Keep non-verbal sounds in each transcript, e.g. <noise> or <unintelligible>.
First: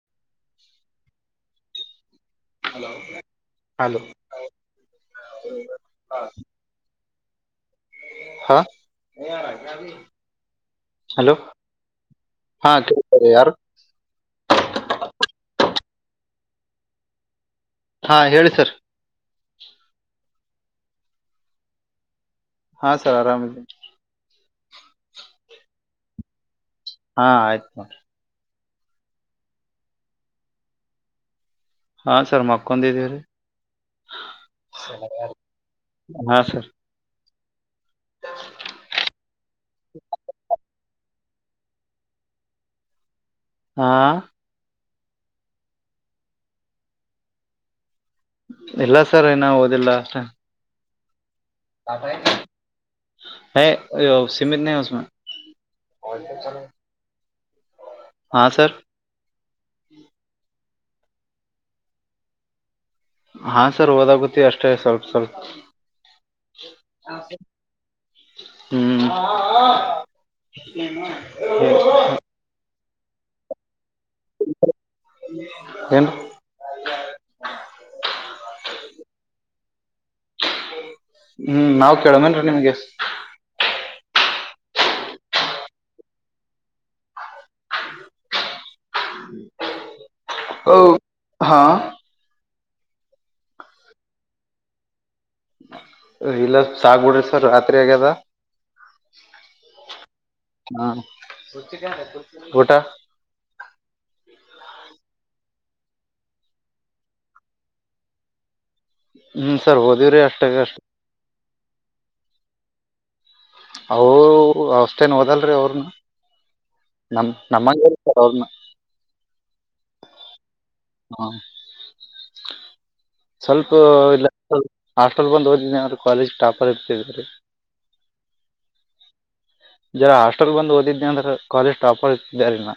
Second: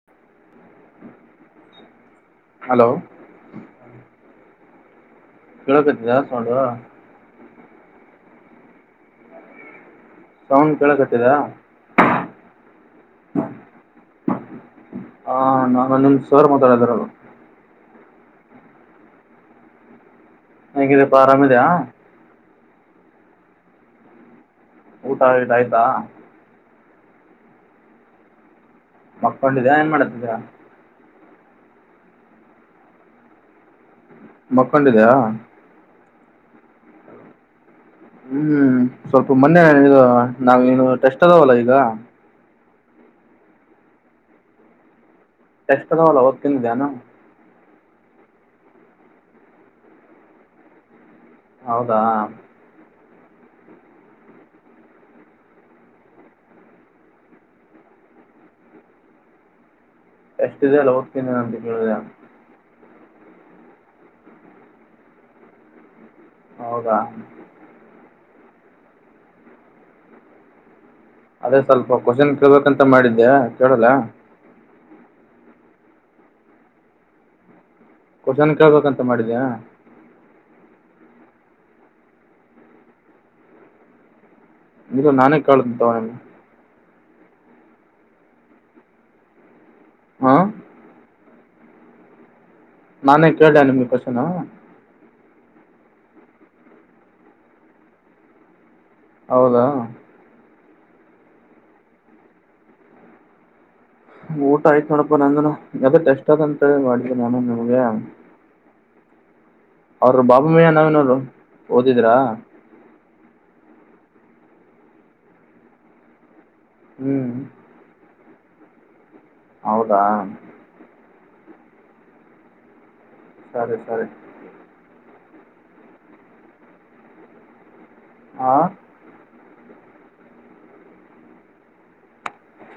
<unintelligible> <inaudible> Hello ಕೇಳಬೇಕತಿಸ್ ನೋಡು ಹಾ ಸೌಂಡ್ ಕೇಳಕ್ಟ್ಟಿದಾ ಹಲೋ ಹಾ ಕೇಳ್ತಾರೆ ಯಾರು ಹ ನಾನು ನಿ್ ಸರ್ ಮಾತಾಡಿದರರು ಹಾ ಹೇಳಿ ಸರ್ ನಗಿದೀಪ್ಪ ಆರಾಮ ಇದೆಯಾ ಹಾ ಸರ್ ಆರಾಮದನೆ ಊಟ ಆತ ಆಯ್ತಾ ಹಾ ಆಯ್ತು ಮಕ್ಕೊಂಡ ಇದ ಏನ್ ಮಾಡಾತಿದ್ರಾ ಹಾ ಸರ್ ಮಕ್ಕೊಂಡಿದ್ದೀವ ರೀ ಮಕ್ಕೊಂಡಿದ್ಯಾ ಹಾ ಸರ್ ಹ್ಮ್ ಸ್ವಲ್ಪ ಮೊನ್ನೆಗ ನಾವ ನು ಟೆಸ್ಟ್ ಅದವಲ್ಲ ಈಗ ಹಾ ಎೆಷ್ಟಟ್ಾವಲ್ಲ ದ್ತಿದೆಾನ ಇಲ್ಲ ಸರ್ ಏ ನ ಓದಿಲ್ಲ ಅಷ್ಟೇ ಹೌದಾ ತಪ ಹ ಸೀಮಿತಮೇ ಹಾ ಸರ್ ಎಷ್ಟು ದೇಳ ಓೋಗ್ತೀನಿ ಅಂತ ಕೇಳಿದ ಹಾ ಸರ್ ಓದಾಗುತ್ತೆ ಅಷ್ಟೇ ಸ್ವಲ್ಪ ಸ್ವಲ್ಪ ಹೌದಾ ಹ್ಮ್ ಅದೇ ಸ್ವಲ್ಪ ಕ್ವಶನ್ ಕೇಳಳ್ಬೇಕಂತ ಮಾಡಿದ್ದೆ ಕೇಳಲ್ಲ ಏನು ಷನ್ ಆಗ್ಬೇಕಂತ ಮಾಡಿದ್ಯಾಾ ಹ್ಮ್ ನಾವ್ ಕೇಳಮೇನ್ೀ ನಿಮ್ಗೆ ಇಲ್ಲ ನಾನೇ ಕಾಂತ ತಾವ ಹಾ ಹ ಹಾ ನಾನೇ ಕೇಳ ನಿಮ್ಗೆ ಕ್ವನ್ ಇಲ್ಲ ಸಾಗ್ಬಿಡ್ರಿ ಸರ್ ರಾತ್ರಿ ಆಗ್ಯದ ಹೌದಾ ಹ್ಮ ಊಟ. ಊಟ ಆಯ್ತು ನೋಡಪ್ಪಾ ನದನು ಎಷ್ಟ ಅದ ಅಂತೇಳ ಮಾಡಿದ್ದನಿ ನಾನು ನಿಮ್ಗೆ. ಹ್ಮ್ ಸರ್. ಅವರು ಓದಿವ್ರಿ ಬಾಬು ಅಷ್ಟಾಗ ಮಯ್ಯ ಅಷ್ಟ ನವೀನವರು ಓದಿದ್ರಾ. ಅವ ಅವಷ್ಟೇನ್ ಓದಲರಅವ್ರನು ನಮ ಹ್ಮ್ ನಮ್ಮಗೆ. ಹೌ ಹೌದಾ ಹಾ ಸ್ವಲ್ಪ ಸರಿ ಸರಿ ಇಲ್ಲ ಹಾಸ್ಟೆಲ್ ಬಂದು ಓದಿದ್ರ್ ಅವ್ರರು ಕಾಲೇಜ್ ಟಾಪರ್ ಇರ್ತಿದರಿ. ಹಾ ಜರ ಹಾಸ್ಟೆಲ್ ಬಂದು ಓದಿದ್ ಅಂದ ಕಾಲೇಜ ಟಾಪರ ಇರತಿದೀನಿ ನಾ.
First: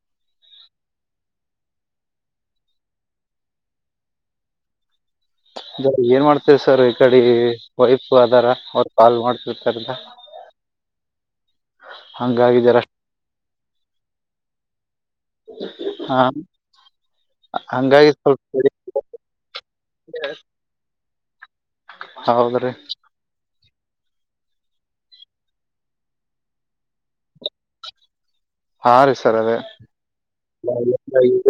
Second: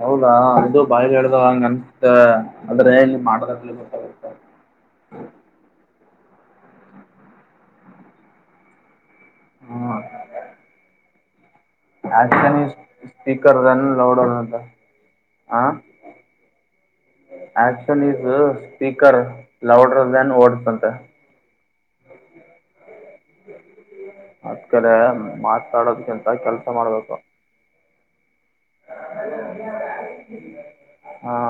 ಹೌದಾ ಅದು ಬಾಯ್ ಹೇಳ್ದಾಗ ಹಂಗ ಅನ್ತ ಅದ್ರೆ ಮಾಡ ಗೊತ್ತ. ಏನ್ ಮಾಡ್ತೇವಿ ಸರ್ ಈ ಕಡೆ ವೈಫ ಅದಾರ. ಕಾಲ್ ಮಾಡೋಡ್ತಿರ್ತಾರಂತ. ಹ್ಮ ಆನ್ ಈ ಸ್ಪೀಕರ್ ಲೌಡ. ಹ ಹಾ ಆಕ್ಷನ್ ಹಂಗಾಗಿ ಈಸ್. ಸ್ವಲ್ಪ ಕಡಿ ಸ್ಪೀಕರ್ ಲೌಡರ್ ಓಡ್ಸ್ ಅಂತ. ಹೌದ್ರಿ ಆಕಡೆ ಮಾತಾಡೋದಕ್ಕಿಂತ ಕೆಲ್ಸ ಮಾಡ್ಬೇಕು. ಹಾ ರೀ ಸರ್ ಅದೇ. ಹಾ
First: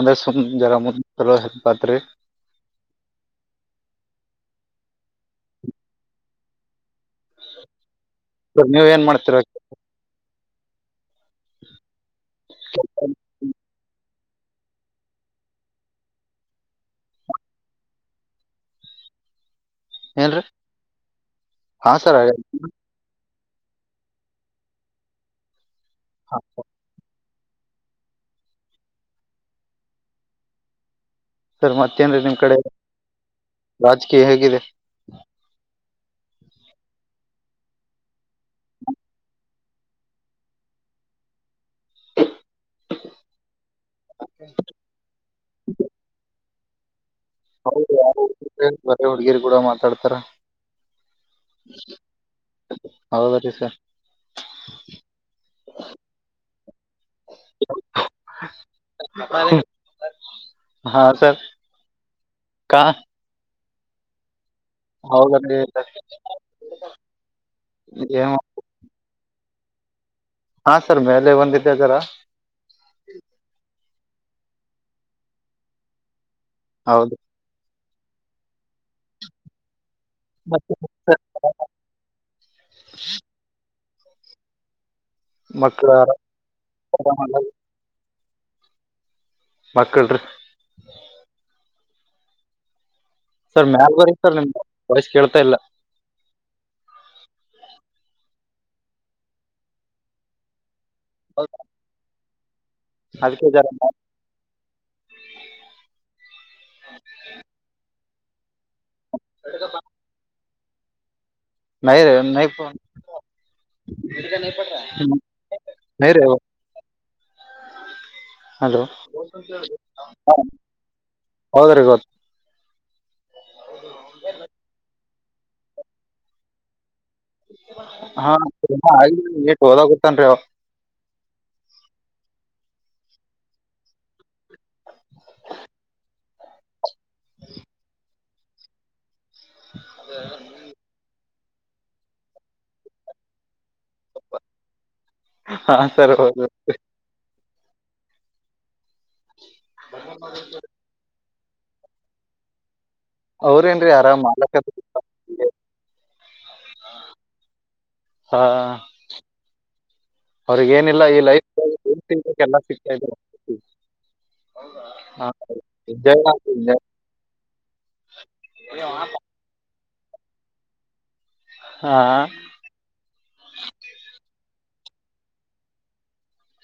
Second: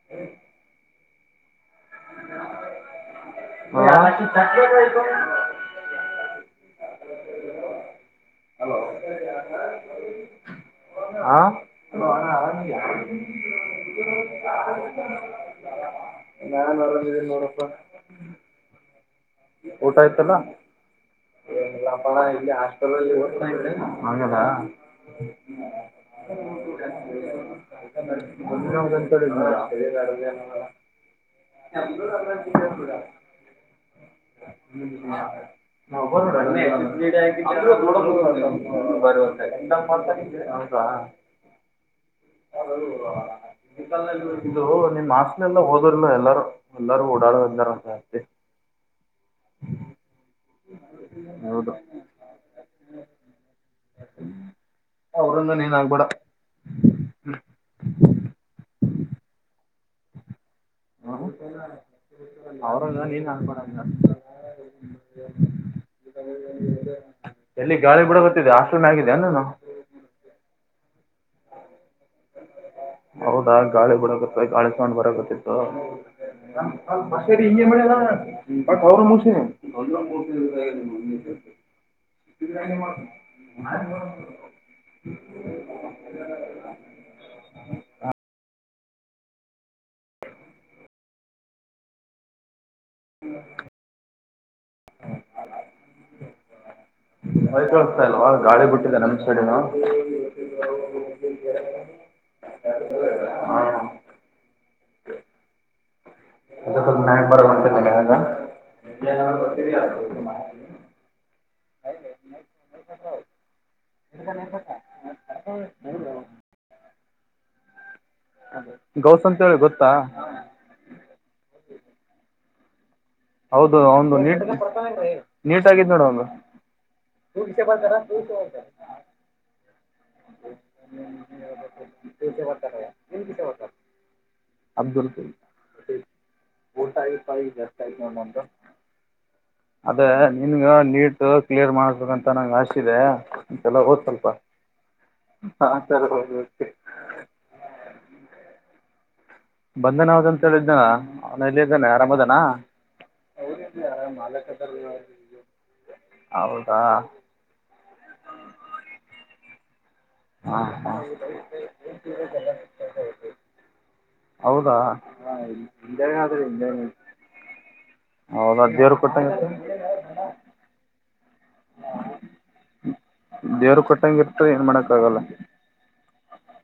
ಅಂದ್ರೆ ಸುಮ್ ಜರ ಮುಲೋಪಾತ್ರಿ <unintelligible> ಹ ಸ ನೀವ ಏನ್ ಮಾಡ್ತಿರ. ಹಾ ನಾನ ಅರಂದಿದ್ದೀನಿ ನೋಡಪ್ಪ. ಊಟ ಆಯ್ತಲ್ಲಾ. ಏನ್ರಿ ಇಲ್ಲ ಹಾ ಪ ಸರ್ ಇಲ್ಲಿ ಹಾಸ್ಪೆಲ್ಲಿ ಓದ್ತಾ ಇದದೆ ಆಂಗಲ್ಲ. ಹಾ <unintelligible> ಸರ್ ಮತ್ತೇನ್ರಿ ನಿಮ್ ಕಡೆ <unintelligible> ರಾಜಕೀಯ ಹೇಗಿದೆ. <unintelligible> <unintelligible> ಹೌದಾ <inaudible> <inaudible> <unintelligible> ಇಲ್ಲ ಹೋದ್ನು ಎಲ್ಲಾರ ಎಲ್ಲೂ ಓಡಾಡೋ. ಹೌದು ಯ ಬರ ಹುಡ್ಗಿರಿ ಕೂಡ ಮಾತಾಡ್ತಾರ. ಹೌದು ಹೌ ಬರಿ ಸರ್. ಅವ್ರಂಗ ನಿ ಆಗ್ಬೇಡ. <unintelligible> ಹ ಸರ್ ಕಾ ಅವರಂಗ್ ನಿ ಆಗಬೇಡ. ಹೌದ <unintelligible> ಚೆನ್ನಾಗಿದೆ ಏನ್ ಇದ. ಹಾ ಸರ್ ಮೇಲೆ ಒಂದಿದೆದಾರ ಹೌದಾ ಗಾಳಿ ಬಡಕತ್ತ ಗಾಳಿ ಸೊಂಡ್ ಬರಕತ್ತತ್ತು ಹೌದು ಸರಿ ಈ ಮ ಅವ್ರ ಮುಸಿನ ಮತ್ತೆ ಸರ್ <unintelligible> ಮಕ್ಕಳ ಮಕ್ಕಳ ರೀ ಹ್ಞ ಸರ್ ಮ್ಯಾಲ ಬರಿ ಸರ್ ನಿಮ್ದ ವಯಸ್ ಕೇಳ್ತಾ ಇಲ್ಲ ಬೈ ಕಳಸ್ತಾ ಇಲ್ವಾ ಗಾಳಿ ಬಿಟ್ಟಿದೆ ನಮ್ ಸೈಡಿನ ಹೌ ಅದಕ್ಕೆ ಜರ ಅ ನಕ್ ಬರ ನ ರ ನ ರವ ಹೋ ಗೌಸ್ ಅಂತ ಹೇಳಿ ಗೊತ್ತಾ ಹೌದ್ರೀ ಗತ್ತು ಹೌದು ಒಂದು ನೀಟ್ ನೀಟ್ ಆಗಿದ್ ನೋಡ ಒಂದು ಹಾ ಹಾಗ ಏ ಹೋದ ಗೊತ್ತನ್ೀ ಅವ ಅಬ ಊಟ ಆಯತ ಜಾಸ್ತಿ ಆಯ್ತು ಅದೇ ನಿನ್ಗ ನೀ ಕ್ಲಿಯರ್ ಮಾಡ್ಬೇಕಂತ ನಂಗೆ ಆಸೆ ಇದೆ ಅಂತೆಲ್ಲ ಓದ್ಲ್ ಹಾ ಸರ್ ಹದುೆ ಬಂದನ ಅವದಂತ ಹೇಳಿದ್ದನ ಅವನ ಇಲ್ಲಿ ಹಗಾನೆ ಆರಾಮ್ ಅದಾನ ಅವ್ರೇನ್ರಿ ಆರಾಮ್ ರಾಮ ಮಾಲಕ ಹೌದಾ ಹಾ ಹಾ ಅವ್ರಗ ಹಾ ಏನಿಲ್ಲ ಈ ಲೈಫ್ ಏನ್ ತಿನ್ಬೇಕ ಎಲ್ಲ ಸಿಗ್ತ ಹೌದಾ ಹ ಎಲ್ಲ ಹೌದ ಅದೇವರು ಕೊಟ್ಟಂಗಂತೆ ಹಾ ದೇವರು ಕೊಟ್ಟಂಗ ಇರ್ತ ಏನ್ ಮಾಡಕ್ ಆಗಲ್ಲ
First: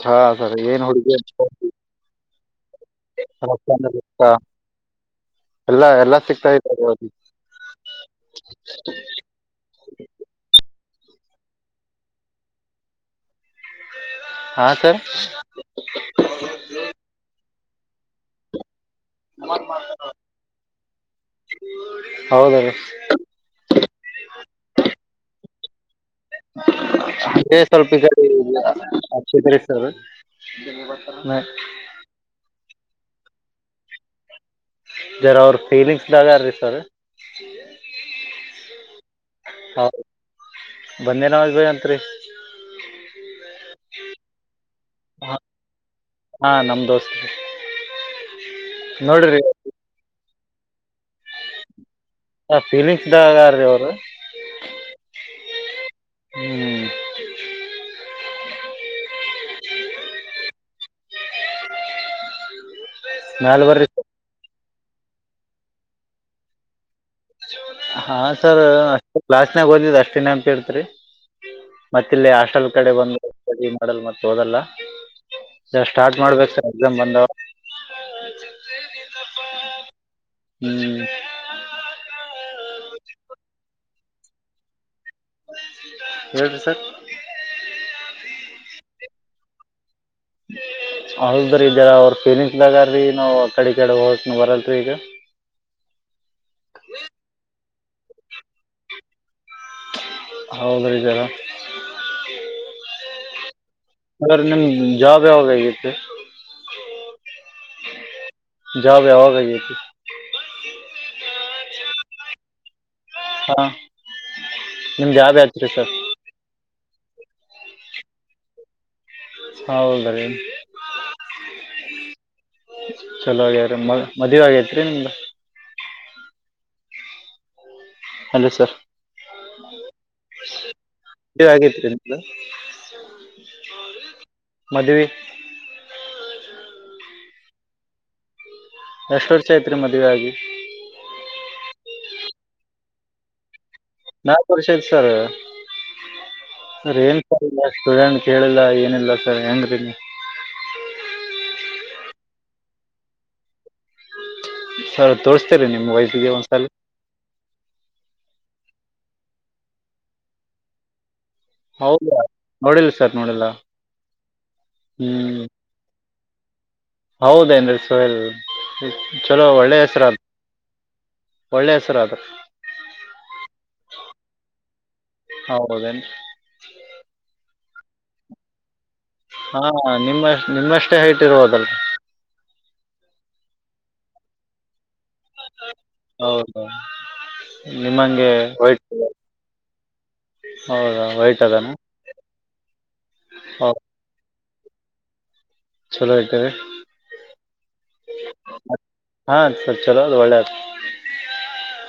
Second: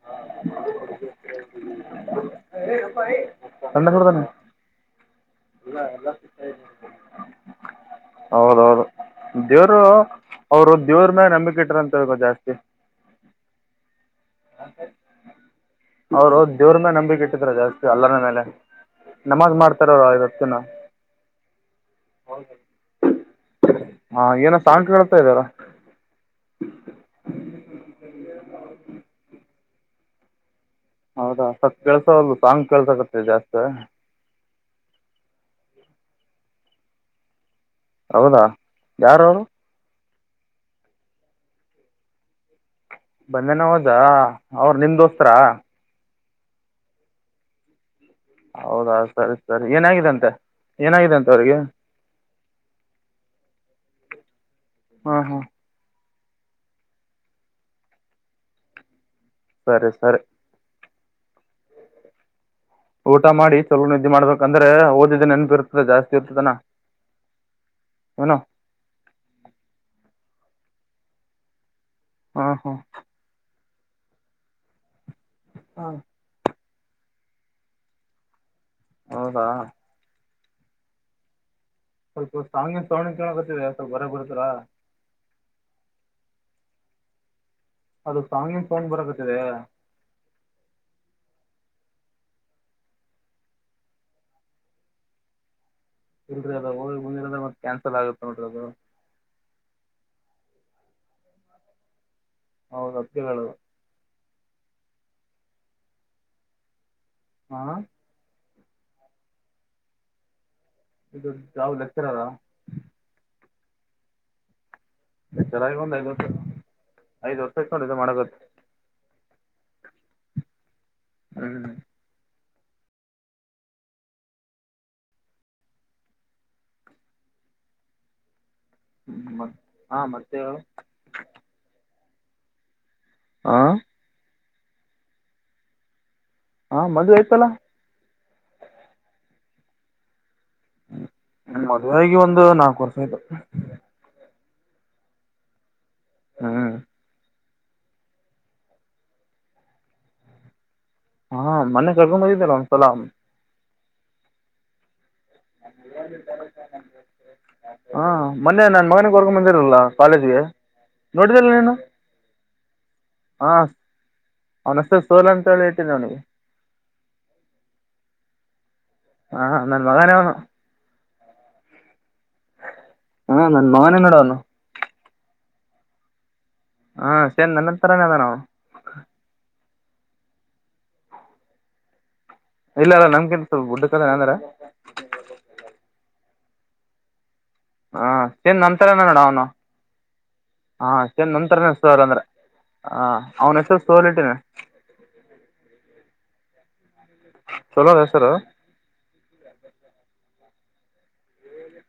ಹಾ ಸರ್ ಏನ್ ಹುಡುಗಿ ಅ ರೊಕ್ಕಾನು ಎಳ್ಳ ಕೂಡ ರೊಕ್ಕ ತಾನ ಎಲ್ಲಾ ಎಲ್ಲಾ ಸಿಗ್ತಾ ಇದ್ದಾರೆ ಅವ್ರಿಗೆ. ಹೌದ ಹೌದು ದೇವರು ಅವರು ದೇವ್ರ ಮೇ ನಂಬಿಕೆ ಇಟ್ರಂತ ಹೇಳ್ಬೇಕೋ ಜಾಸ್ತಿ ಹಾ ಸರ್ ಅವ್ರು ದವ್ರ ಮೇ ನಂಬಿಕೆ ಇಟ್ಟಿದ್ರರು ಜಾಸ್ತಿ ಅಲ್ಲರ ಮೇಲೆ ನಮಾಜ್ ಮಾಡ್ತಾರ ಅವ್ರ ಇವತ್ತಿನ ಹೌದಲ್ರಿ ಹಾ ಏನ ಸಾಂ್ ಕತಾ ಇದಾರಾ ಅೇ ಸ್ವಲ್ಪ ಈ ಅ ಸರ್ ಹೌದಾ ಸತ್ ಕೆಲ್ಸವಲ್ಲಲು ತಂಗ್ ಕೆಲ್ಸಕತ್ತ ಜಾಸ್ತ ಜರ ಅವ್ರ ಫೀಲಿಂಗ್ಸ್ ದಾಗ ರೀ ಸರ್ ಹೌದಾ ಯಾರ ಅವರು ಹೌ ಬಂದೇ ನಾವಾಗ ಅಂತ್ರಿ ಬಂದನ ಹೋದಾ ಅವರು ನಿ್ದ ಹ ಹಾ ನಮ ದೋಸ್ತ ಹೌದಾ ಸರಿ ಸರಿ ಏನಾಗಿದಂತೆ ಏನಾಗಿದಂತೆ ಅವ್ರಿಗಿ ಹ ಫೀಲಿಂಗ್ಸದಾಗಾರೀ ಅವರು ಹಾ ಹಾ ಹ್ಮ್ ಸರಿ ಸರಿ ಊಟ ಮಾಡಿ ಮ್ಯಾಲ್ ಚಲೋ ಬರ್ರಿ ನಿದ್ದಿ ಮಾಡ್ಬೇಕಂದ್ರೆ ಓದಿದ್ದ ನೆನ್ನಪ ಇರ್ತದೆ ಜಾಸ್ತಿ ಇರ್ತದಾನ ಹಾ ಸರ್ ಅಷ್ಟೆ ಕ್ಲಾಸ್ನಾಗ ಓದಿದ್ದ ಅಷ್ಟೆ ನೇನಪ ಇರತ್ತದ್ರಿ ಮತ್ತ ಇಲ್ಲಿ ಹಾ ಹಾಸ್ಟೆಲ್ ಹಾ ಕಡೆ ಬಂದ್ರ ಸ್ಟಡಿ ಮಾಡಲ್ ಮತ್ತ ಓದಲ್ಲ ಸರ್ ಸ್ಟಾರ್ಟ್ ಮಾಡ್ಬೇಕ ಸರ್ ಎಕ್ಸಾಮ್ ಬಂದವ ಹೌದಾ ಹ್ಮ್ ಸ್ವಲ್ಪ ಸಾಂಗಿದ ಸೌಂಡ ಕೇಳಕೊತ್ತಿದೆ ಸ್ವಲ್ಪ ಹೊರಗ ಬರ್ತ್ತಿರಾ ಹೇಳ್ರಿ ಸರ್ ಅದು ಸಾಂಗಿದ ಸೌಂಡ್ ಬರಕುತಿದೆ ಹೌದ್ರೀ ಜರ ಅವ್ರ ಫೀಲಿಂಗ್ಸದಾಗಾರೀ ನಾವು ಅಕಡಿ ಈಕಡಿ ಹೋಗಕನ್ನು ಬರಲ್ರಿ ಈಗ ಇಲ್ರಿ ಅದ ಹೋಗಿ ಮುಂದಿರದ ಮತ್ತ ಕ್ಯಾನ್ಸಲ್ ಆಗುತ್ತ ನೋಡರಿ ಅದು ಹೌದ್ರೀ ಜರ ಹೌದ‌ ಅದಕ್ಕೆ ಹೇಳಿದೆ ಸರ್ ನಿಮ್ ಜಾಬ್ ಯಾವಾಗ ಆಗಿತ್ತು ಹಾ ಜಾಬ್ ಆವಾಗ ಆಗೈತ್ತಿ ಇದು ಜಾಬ್ ಲಕ್ಕಚ್ಚರರ್ ಹಾ ನಿಮ್ ಜಾಬ್ ಯಾತ್ರಿ ಲಕ್ಕಚರಾಗಿ ಸರ್ ಒಂದ್ ಐದ್ ವರ್ಷ ಐದ್ ವರ್ಷ ಆಯ್ತ ನೋಡ್ ಇದೆ ಮಾಡಕತ್ತ್ ಹೌದ್ರಿ ಹ್ಮ್ ಚಲೋ ಆಗ್ಯ್ರೀ ಮ ಮದುವಿ ಆಗೇತ್ರಿ ನಿಮ್ದ ಹಲೋ ಸರ್ ಹ್ಮ ಹಾ ಮತ್ತೇ ಹೇಳು ಮದುವಿ ಆಗೈತ್ರಿ ನಿಮ್ದ ಹಾ ಮದುವಿ ಹಾ ಮದುವಿ ಆಯ್ತಲ್ಲಾ ಎಷ್ಟ್ ವರ್ಷ ಐತ್ರಿ ಮದ್ವಿ ಆಗಿ ಹ್ಮ ನನ್ನ ಮದುವೆ ಆಗಿ ಒಂದ್ ನಾಲ್ಕ ವರ್ಷ ಆಯ್ತು ನಾಲ್ಕ ವರ್ಷ ಆಯ್ತ ಐತ್ ಸರ್ ಹ್ಞೂ ಸರ್ ಏನ್ ಇಲ್ಲ ಸ್ಟೂಡೆಂಟ್ ಕೇಳಿಲ್ಲ ಏನಿಲ್ಲ ಸರ್ ಹೆಂಗ್ರಿ ನೀವ ಹಾ ಮನ್ನೆ ಕೇಳ್ಕೊಂಡ ಬಂದಿದ್ದಲ್ಲ ಒಂದ್ಸಲ ಸರ್ ತೋರಿಸ <inaudible> ಹಾ ಮೊನ್ನೆ ನನ್ನ ಮಗನಿಗೆ ಕರ್ಕೊಂಡ ಬಂದಿರಲ್ಲಿಲ್ಲ ಕಾಲೇಜಿಗೆ ನೋಡಿದಲ್ಲ ನೀನು ಹೌದಾ ನೋಡಿಲ್ಲ ಸರ್ ನೋಡಿಲ್ಲ ಹಾ ಅವನ ಹೆಸರು ಸೂರ್ಯ ಅಂತ ಹೇಳ ಇಟ್ಟಿದ್ದ ಅವನಿಗಿ ಹೌದೆನ್ರೀ ಸೋಹಲ್ ಚಲೋ ಹಾಂ ಒಳ್ಳೆ ನನ್ನ ಮಗನೇ ಹೆಸರಾದ ಅವನು ಒಳ್ಳೆ ಹೆಸರಾದ್ರಿ ಹಾ ನನ್ ಮಗನೇ ನೋಡ ಅವನು ಹೌದೇನ್ ಹಾ ಸೇರಿ ನನ್ನ ತರನ ಅದ ನಾವು ಹಾ ನಿಮ್ಮ ನಿಮ್ಮಷ್ಟೇ ಹೈಟ್ ಇರ್ವುದಲ್ರಿ ಇಲ್ಲ ಅಲ್ಲ ನಮ್ಗೆಂತ ಸ್ವಲ್ಪ ಡ್ ಕದ ಅಂದ್ರ ಹೌದ ಹಾ ಏನ್ ನಂತರಏನ ನೋಡ ಅವನು ಹಾ ಹೌದಾ ಚಂದ ವೈಟ್ ನಂತರ ಅದಾನ ಸೋರ್ ಅಂದ್ರ ಆ ಅವ್ನ ಹೆಸರು ಹೌದು ಸೋಲ್ ಇಟ್ಟಿನಿ ಚಲೋ ಇದತಾರೆ ಚಲೋಣ ಹೆಸರ ಹಾ ಚಲೋದು ಒಳ್ಳ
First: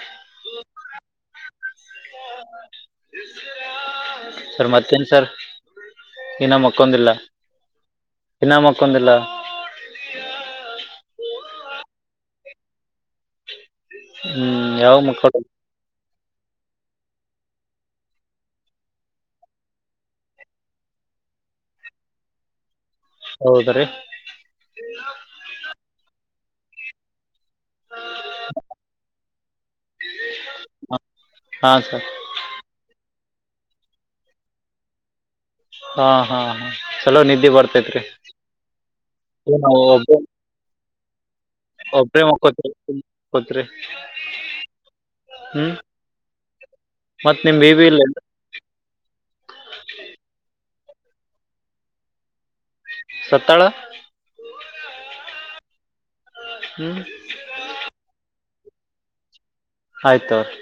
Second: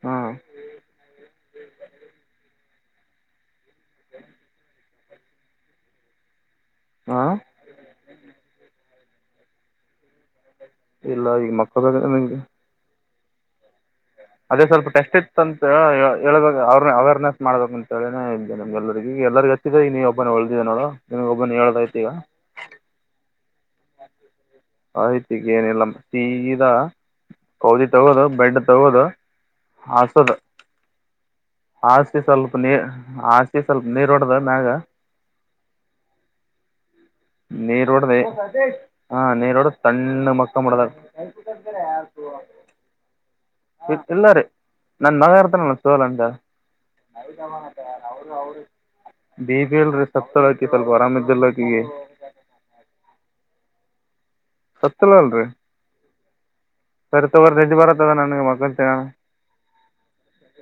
ಹಾಂ ಸರ್ ಮತ್ತೇನ್ ಸರ್ ಇನ್ನ್ಕ್ಕಂದಿಲ್ಲ ಹ ಇನ್ನ ಮಕ್ಕೊಂದಿಲ್ಲ ಇಲ್ಲ ಈಗ ಮಕ್ಕಳ ನಿಮಗೆ ಅದೇ ಹ್ಮ್ ಸ್ವಲ್ಪ ಯಾವಾಗ ಟೆಸ್ಟ್ ಮಕ್ಕಳು ಇತ್ತುಂತ ಸ ಹ ಹೇಳಳ್ಬೇಕು ಅವ್ರನ್ನ ಅವೇರ್ನೆಸ್ ಮಾಡಬೇಕು ಅಂತೇಳೇನೇ ಇ್ದ ನಮಗೆಲ್ಲರಿಗೆಗ ಎಲ್ಲರಿಗ ಹೆಚ್ಚಿದೆ ಈ ನೀವು ಒಬ್ಬನೇ ಒಳ್ದಿದೆ ನೋಡು ನಿಮಗ್ ಒಬ್ಬನ್ ಹೇಳದ್ತಿ ಈಗ ಹೌದ ರೀ ಆಯ್ತಿಗ ಏನಿಲ್ಲ ಮ ಸಗದ ಕೌದಿ ತಗೋದು ಬೆಂಡೆ ತಗೋದು ಹಸೋದು ಹಾ ಸರ್ ಆಸಿ ಸ್ವಲ್ಪ ನೀ ಆಸಿ ಸ್ವಲ್ಪ ನೀರ್ ಹೊಡ್ದ ಮ್ಯಾಗ ಹಾ ಹಾ ಹಾ ಚಲೋ ನಿದ್ದೆ ನೀರ್ ಬರ್ತೈತ್ರಿ ರೋಡ್ದೇ ಹ ನೀರ್ ರೋಡ್ ನಾವು ತಣ್ಣ ಮಕ್ಕ ಮಾಡದಾರ ಒ ಪ್ರೇಮ ಕೊತ ಇ ಇಲ್ಲ ರೀ ನನ್ ಮಗ ಹ್ಮ್ ಇರ್ತನಲ್ಲ ಸೋಲಟ ನಾವ ಮತ್ ಗಮ ನಿಮ್ ಬೇಬಿ ಯ ಇಲ್ಲ ಅವರು ಅವರು ಬಿ ಬಿ ಅಲ್ರರಿ ಸಪ್ತ್ತಳಕಿ ಸ್ವಲ್ಪ ಆರಾಮ್ದಲ್ಲಕ ಈಿಗೆ ಸತಳ ಸತ್ಯಲನ್ ರೀ ಹ್ಮ್ ಸರಿ ತಗೋ ಹೆಜ ಬರತ್ತತದ ನಗೆ ಮಳು ತಗೋಣ ಆಯ್ತ ಅವ್ರರಿ